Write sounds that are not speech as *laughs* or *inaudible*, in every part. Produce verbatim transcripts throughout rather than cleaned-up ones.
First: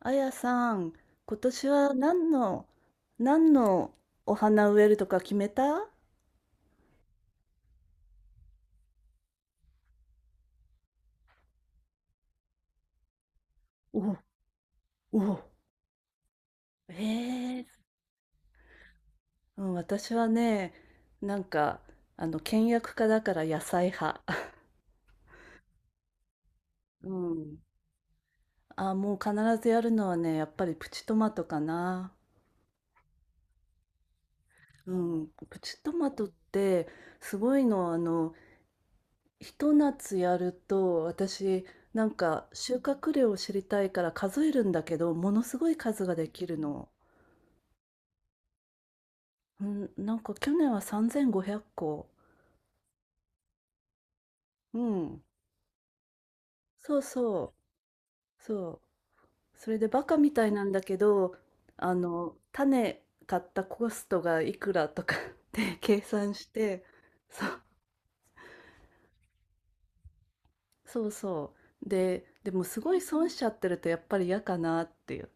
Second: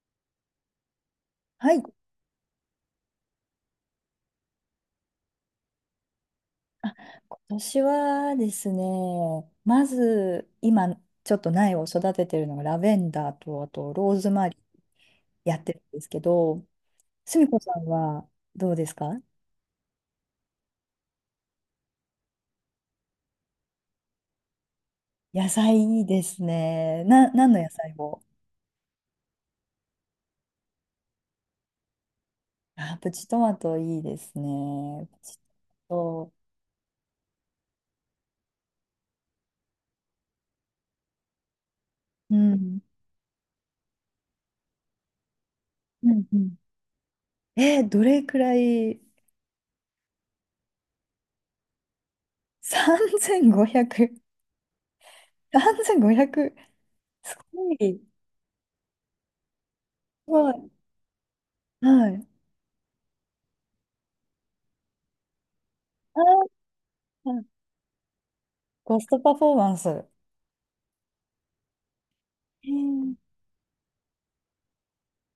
あやさん、今年はい。は何の、何のお花植えるとか決めた？あ、今年はですね、まず今ちょっと苗を育ててるのがラベンダーとあとローおズマリーお、やってるんですけど、すみこえさえ、んはどうですか？うん、私はね、なんか、あの、倹約家だから野菜派。*laughs* 野菜いいですね。うな、何ん。の野菜を？あ、もう必ずやるのはね、やっぱりプチトマトかな。あ、プチトマトいいですうね。プん。チプチトマトっト、て、すごいの、あの、ひと夏やると、私、なんうか、収ん。穫量を知りたいから数えるんだけど、ものすごい数うがんでうきん。るの。えーどれくらい？ うん、なんか去年はさんぜんごひゃっこ。さんぜんごひゃく。うん。さんぜんごひゃく。そうすそごい。すう、そう。それでバカみたごいい。なんだけど、あはい。の、種買ったコストがいくらとか *laughs* って計算しあて、そーう、コストパフォーマンス。そうそう。で、でもえすごいー損しちゃってるとやっぱり嫌かなっていう。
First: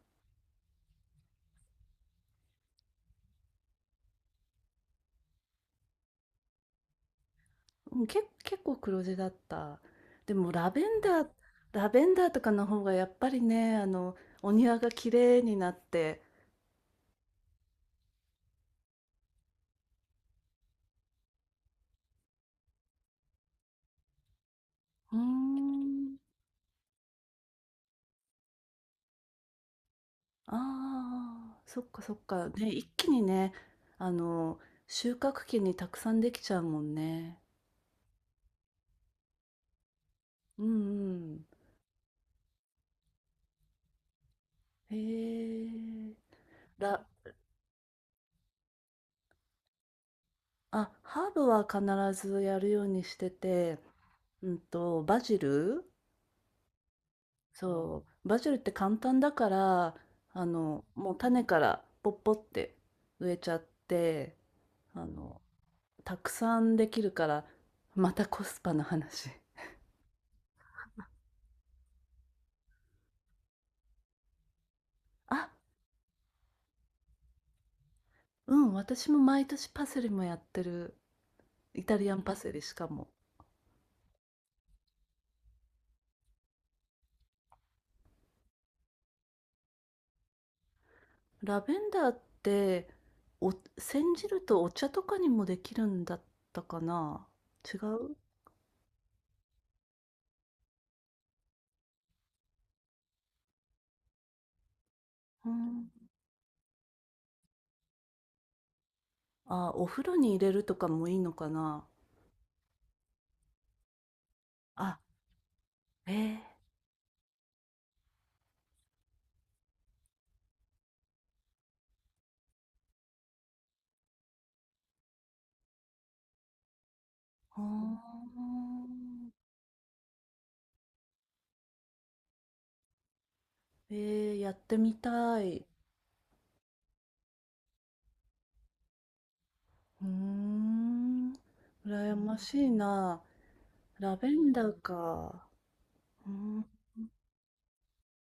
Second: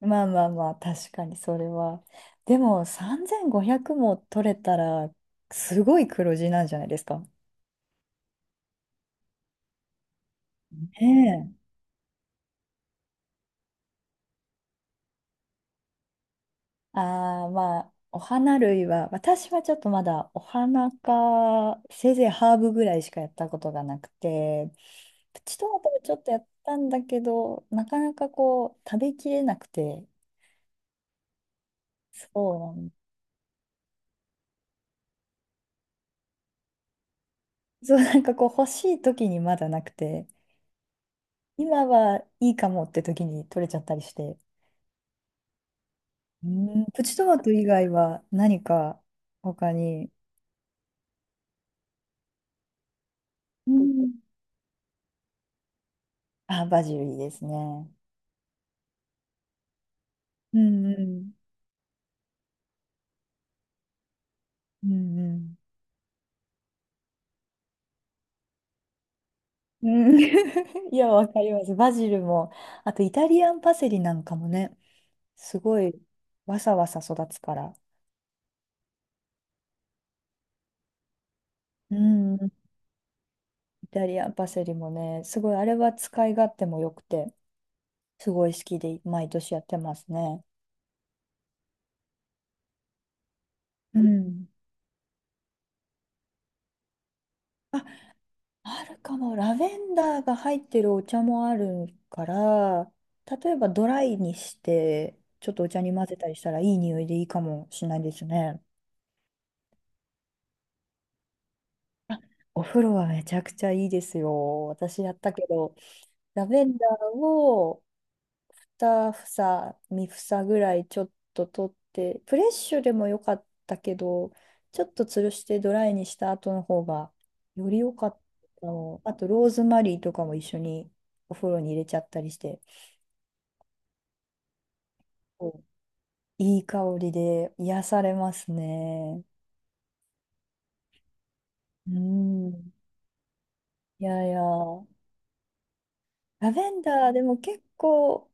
まあまあまあ、確かにそれは。でも、さんぜんごひゃくも取れたら、すごい黒字なんじゃないですか？うん、け、結構黒字だった。でもラベンダー、ねラベンダーとかの方がやっぱりね、あの、お庭が綺麗になって、え。ああ、まあ、お花類は、私はちょっとまだお花か、せいぜいハーブぐらいしかやったことがなくて、うープチトマトもちょん。っとやったんだけど、なかなかこう、食べきれなくて、ああ、そっかそっか。そうね、な一ん、気にね、あの、収穫期にたくさんできちゃうもんね。そう、なんかこう、欲しい時にまだなくて、うんうん。今はいいかもって時に取れちゃったりして、へえ。うん、プら、チトマト以外は何か他に？あ、ハーブは必ずやるようにしてうて、ん。うんと、バジル、あ、バジルいいですね。そう、バジルって簡単だから、あうの、んうもうん。種からポッポって植えちゃって、うあんうの、ん。たくさんできるから、またコスパの話。うん *laughs* いや、わかります。バジルも、あとイタリアンパセリなんかもね、あ、すごいわさわさ育つから。うん、私も毎年パセリもやってる。イうタリアンパん、セリしかも。イタリアンパセリもね、すごい、あれは使い勝手も良くて、すごい好きで、毎年やってますね。ラベンダーってお、う煎じるん。とお茶とかにもできるんだったかな？違あ、う。あるかも。ラベンダーが入ってるお茶もあるから、例えばドライにして、うちょっとお茶ん。に混ぜたりしたらいい匂いでいいかもしれないですね。あ、お風呂に入れるとかもいいのかな。お風呂はめちゃくちゃいいですよ。あ、私やったけど、えー、ラベンダーをにふさ房、さんぶさ房ぐらいちょっと取って、フレッシュでもよかったけど、ちょっと吊るしてドライにした後の方がほうより良かったの。あとんー、ローズマリーとかも一緒にお風呂に入れちゃったりして。えー、やってみたお、い。いい香りで癒されますね。うーん、う羨ましいん。な。いラやいベや、ンダーラか。うーベん、ンダーでも結構、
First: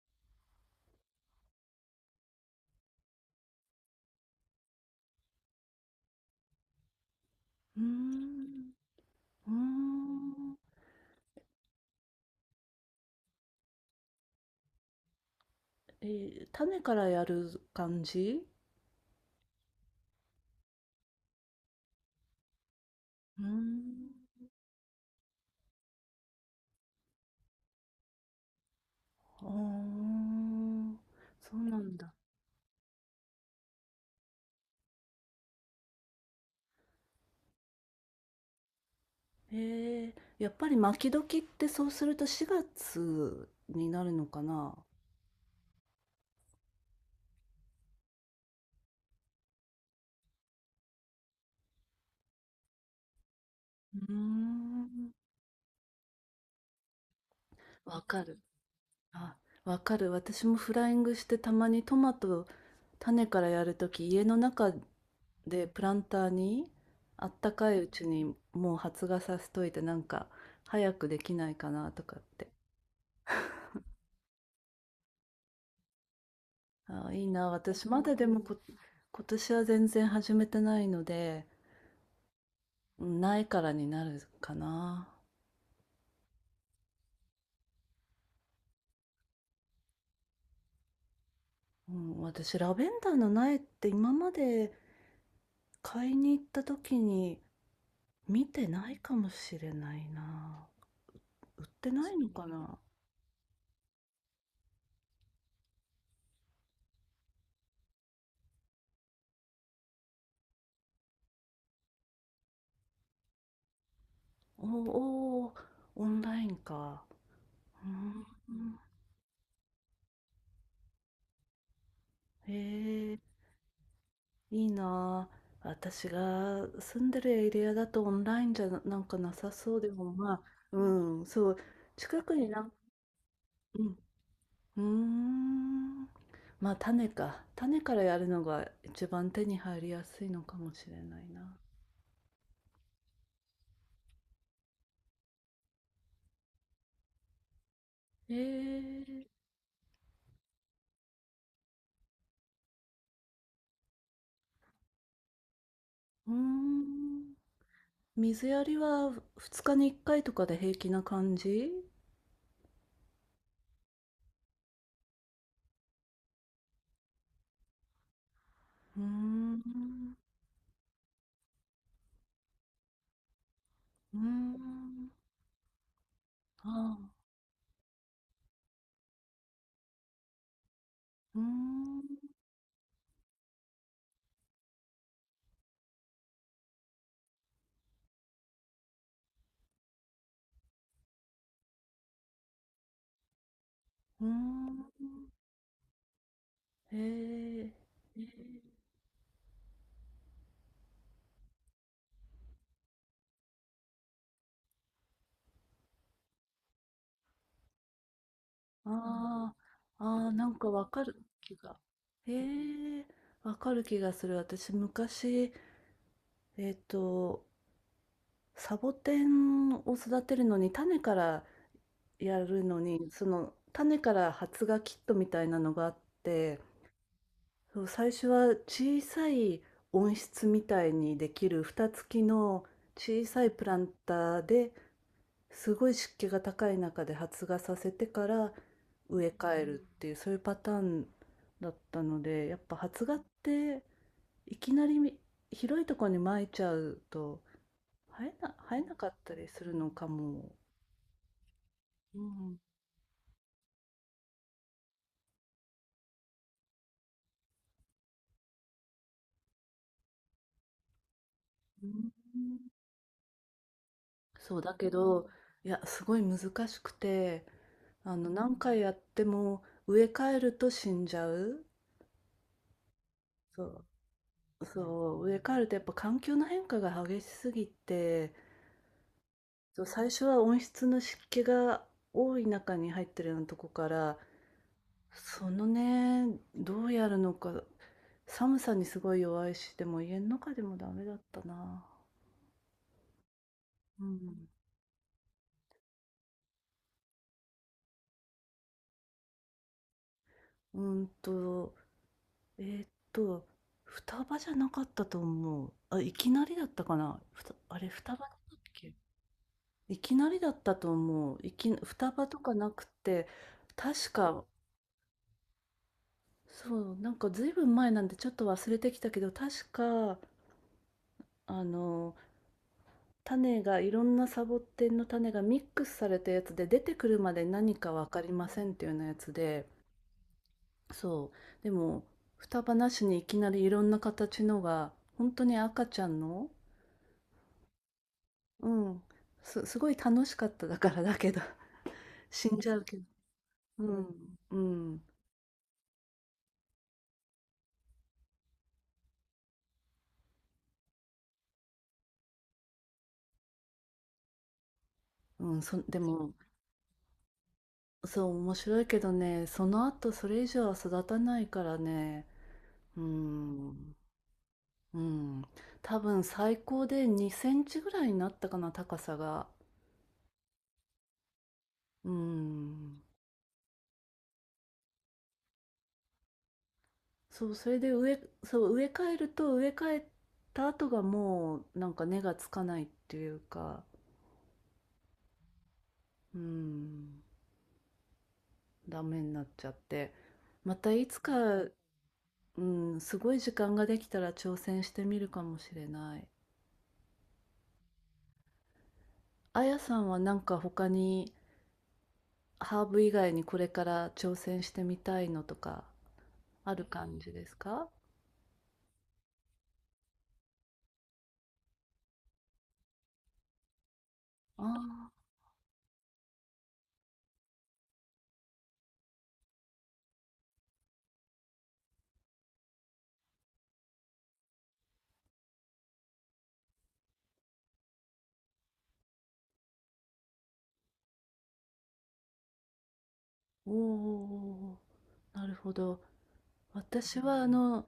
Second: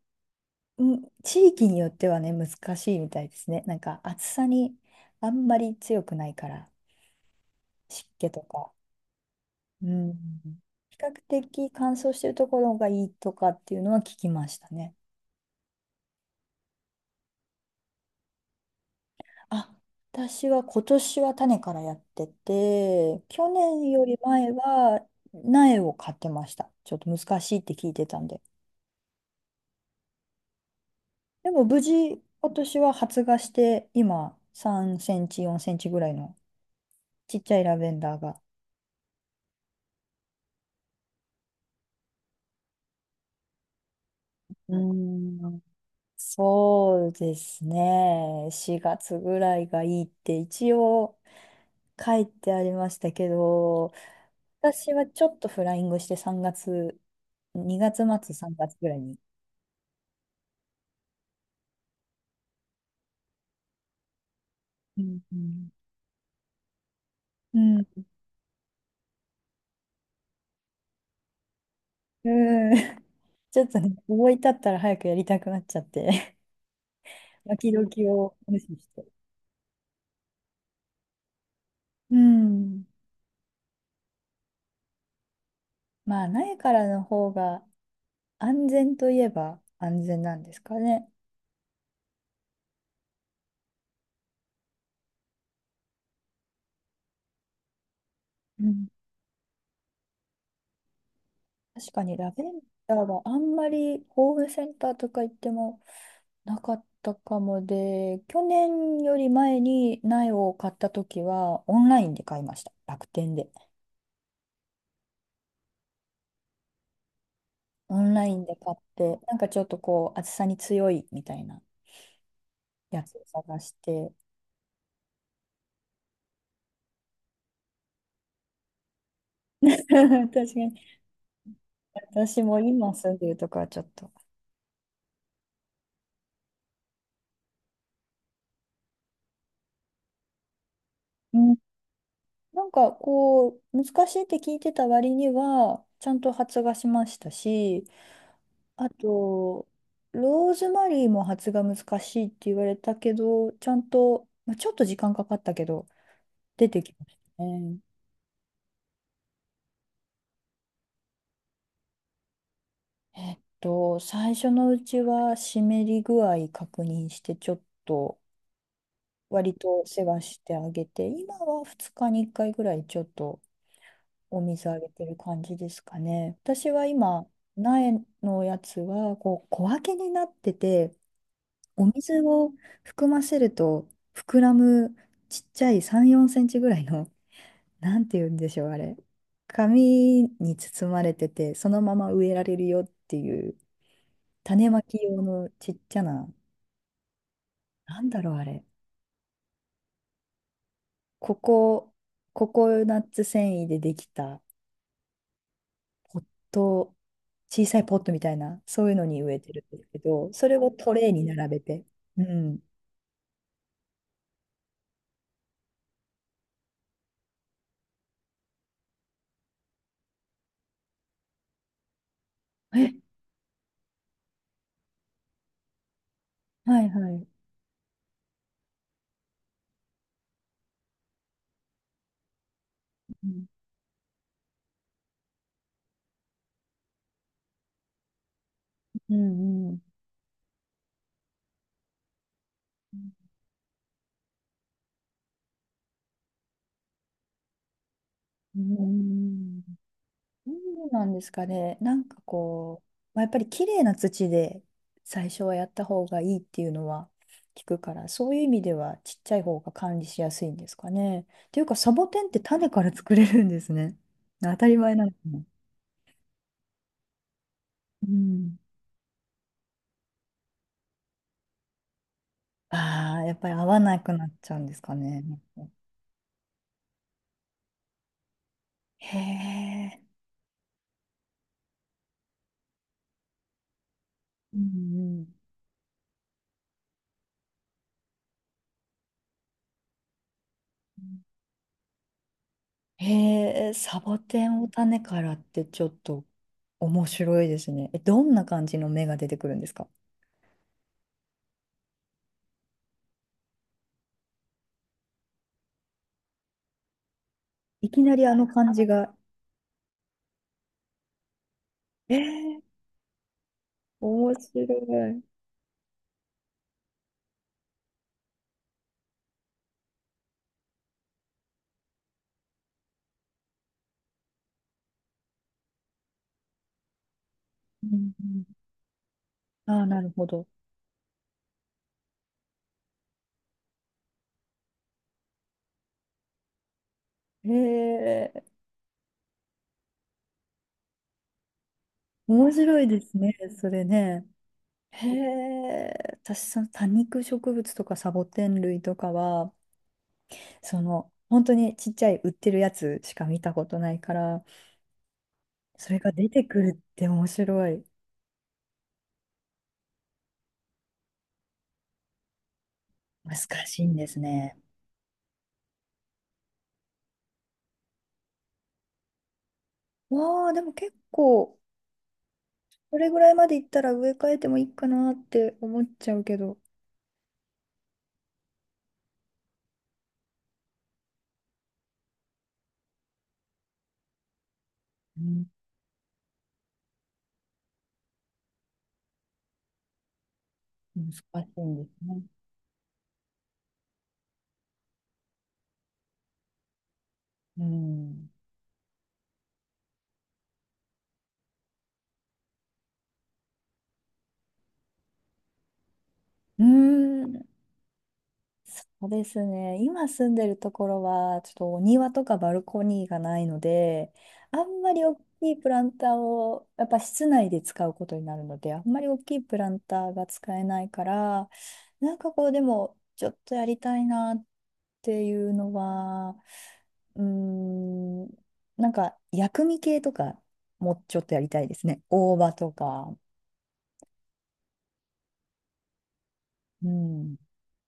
うん、地域によってはね、難しいみたいですね。なんか暑さにあんまり強くないから、うー湿気とん、か。うーうん。ん。比較的乾燥してるところがいいとかっていうのは聞きましたね。えー、種からやる感じ？あ、私は今年は種からやってて、うー去年よりん。前は苗を買ってました。ちょっと難しいって聞いてたんで。あーでそうもな無んだ。事、今年は発芽して、今、さんセンチ、よんセンチぐらいのちっちゃいラベンダーが。えー、やっぱり巻き時ってそうするとしがつになるのかうな？ーん。そうですね。しがつぐらいがいいって一応書いてありましたけど、うー私はん。ちょっとフライングしてさんがつ、にがつわか末、る。さんがつぐらいに。あ、わかる。私もフライングして、たまにトマト種からやるとき、家の中うんうでんプランターにあったうかいん。うちにもう発芽させといて、なんか早くできないかなとかって。うん *laughs*。ちょっとね、思い立ったら早くやりたくなっちゃって、あ、いい *laughs* な。巻私きまきだでをもこ、無視して。今年は全然始めてないので、うん。うん、苗からになるかな。まあ、苗からの方が安全といえば安全なんですかね。うん、私、ラベンダーの苗って今まで買いに行った時に見うてん。ないかもしれないな。売って確かなにいのラベかンな？ダーはあんまりホームセンターとか行ってもなかったかもで、去年より前に苗を買った時はオンラインで買いました。楽天で。おおー、オンラインか。うオンラインで買ん、って、なんかちょっとこう暑さに強いみたいなえやつー、を探して。いいな。私が住んでるエリアだとオンラインじゃな、なんかなさそうでもま *laughs* あ、確かに。うん、そう。近く私になもん、今住んでるとこはちうょっん。と。うーん。まあ、種か。種からやるのが一番手に入りやすいのかもしれないうな。ん、なんかこう、難しいって聞いてた割には、ちゃんと発芽しましたし、えあー、と、ローズマリーも発芽難しいって言われたけど、ちゃんと、まあ、ちょっと時間かかったけど、うー出てきましん。たね。水やりはふつかにいっかいとかで平気な感じ？えっと、最初のうちは湿り具合確認して、ちょっとうー割ん。と世話してあげて、今はふつかにいっかいぐらいちょっとうーお水あげてん。る感じですかね。私はああ。今、苗のやつはこう小分けになってて、うーおん。水を含ませると膨らむちっちゃいさん、よんセンチぐらいの、*laughs* なんて言うんでしょう、あれ。紙に包まれてて、そのまま植えられるよっていう、うー種ん。まき用のちっちゃな、えー、なんえだー、ろう、あれ。ココココナッツ繊維でできたポット、小さいポットみたいな、そういうのに植えあてるんですけあ。ああ、ど、なそれんかをわトかレーるに並気べが。て。うえん。ー、わかる気がする。私、昔、えっと、サボテンを育てるのに、種からやるのえ、に、その種から発芽キットみたいなのがあって、はいはい。そう、最初は小さい温室みたいにできる蓋付きの小うさん、いプランターですごい湿気が高い中で発芽させてからう植え替えん、うるん。っていう、そういうパターンだったので、やっぱ発芽っていきなり広いところに撒いちゃうと、生えなう生えなかったりん、するのかも。そうなんですかね。なんうかん、こう、まあ、やっぱり綺麗な土で最初はやった方がいいっていうのは聞くから、そういう意味ではちっちゃい方が管理しやすいんですかね。っていうか、うサボん。テンって種から作れるんですね。当そう、ただりけ前なのかど、な。いや、すごい難しくて、うあの、何ん。回やっても植え替えると死んじゃう。ああ、やっぱり合わそなくなっちゃうう、んですかそね。う、植え替えるとやっぱ環境の変化が激しすぎて、へそう、え。最初は温室の湿気が多い中に入ってるようなとこから、うんそのね、どうやるのか、寒さにすごい弱いし、でも家の中でもダうメだっんたな。へえ、サうボテん。ンを種からってちょっと面白いですね。え、どんな感じの芽が出てくるんですか？うんと、えーっと、双葉じゃなかったと思う。あ、いきなりだったかな。ふた、あれ、いき双な葉だりっあのたっ感じけ？が。いきなりだったと思う。いき、双 *laughs* え葉とかー、なくて、確面か、白い。うんそう、なんかずいぶん前なんでちょっと忘れてきたけど、確か、あの、種が、いろんなサボテンの種がミックスされたやつで、出てくるまで何うかわんかりませんっていうようなやつで、ああ、なるほど。そう。でも、双葉なしにいきなりいろんな形のが、本当に赤ちゃんの、へえ、うん。すすごい楽しかった、だから、だけど、*laughs* 面死んじゃ白ういけでど。すね、それね。うん。へえ、私、その多肉植物とかサボテン類とかは、その、本当にちっちゃい売ってるやつしか見たことないから、うん、うん、そそでれが出も、てくるって面白い。そう、面白いけどね、その後それ以上は育たないからね、う難しいん、んですね。うん、多分最高でにセンチぐらいになったかな、高さが。わあ、でも結構、うこん。れぐらいまでいったら植え替えてもいいかなって思っちゃうけど。そう、それで植えそう、植え替えると、植え替えた後がもう、なんか根がつかないっていうか、うん、うん、ダメになっちゃって。またい難つしか。いんですね。うん、すごい時間ができたら挑戦してみるかもしれない。うん。あやさんはなんか他にハーブ以外にこれから挑戦してみたいのとかうーある感じでん、すか？そうですね。今住んでるところは、ちょっとお庭とかバルコニーがないので、あんまりああ大きいプランターを、やっぱ室内で使うことになるので、あんまり大きいプランターが使えないから、なんかこう、でも、ちょっとやりたいなっていうのは、うーん、なんか薬味系とか、もうちょっとやりたいですね。大葉とか。ー、おーおー、なるほど。う私はん。あの、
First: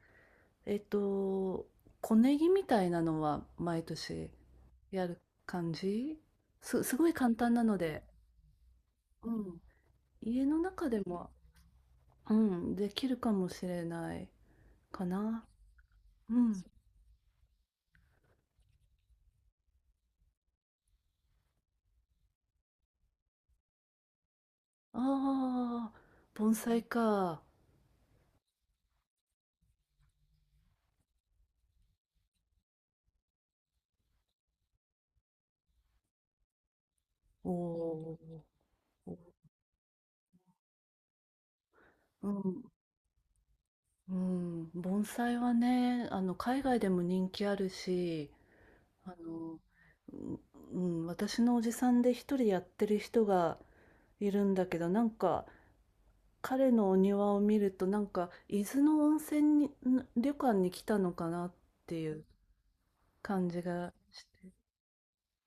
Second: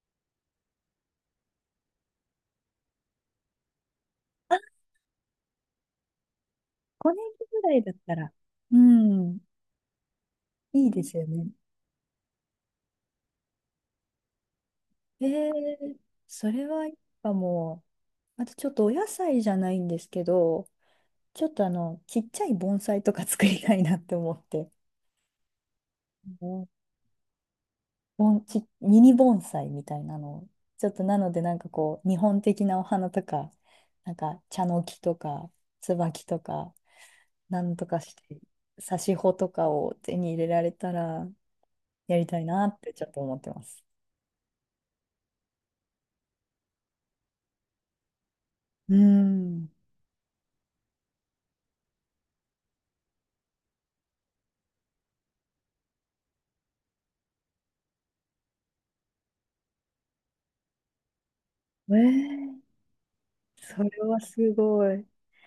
えっと、小ネギみたいなのは毎年あ、やる感じ、す、すごごいね簡年単なぐらのいだっで、たら、ううん、ん、家のい中いでですよも、ね。うん、できるかもしれないかえな。ー、うそん。れはやっぱもう、あとちょっとお野菜じゃないんですけど、ちょっとあの、ちっちゃい盆栽とか作りたいなって思って、ああ、う盆ん、栽か。盆ち、ミニ盆栽みたいなのを、ちょっとなのでなんかこう、日本的なお花とか、なんか茶の木とか、椿とか、なんとかして、お挿し穂とかを手に入れられたら、やりお、うたいん、なってちょっと思ってます。うん、盆栽はね、あの、海外でも人気あるし、うあの、ん。うん、うん、私のおじさんで一人やってる人がいるんだけど、なんか、彼のお庭を見ると、なんか、伊豆の温泉に、ん旅館に来たのかなっえていうー、感じそがれはしすて。ごい。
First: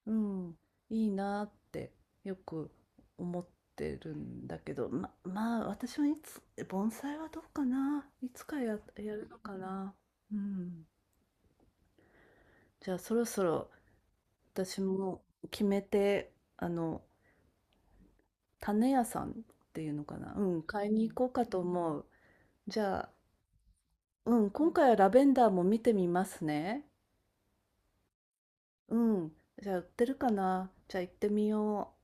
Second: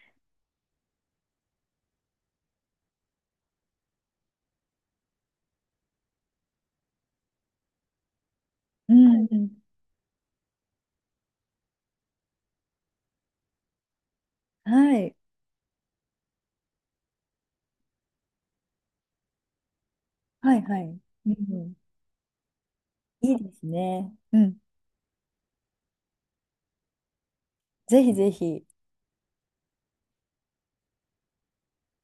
うん、いいなってよく思ってるんだけど、ま、まあ私はいつ、盆栽はどうかな、いつかや、うやるんうのかんな。うん。じゃあそろそろ私はい。も決めて、あの、種屋さんっていうのかな、うはいん、はい。買いに行こううんかうとん。思う。じゃあ、いいですね。ううん、ん。今回はラベンダーも見てみますね。ぜひぜひ。うん、じゃあ売ってるかな、じゃあ行ってみよう。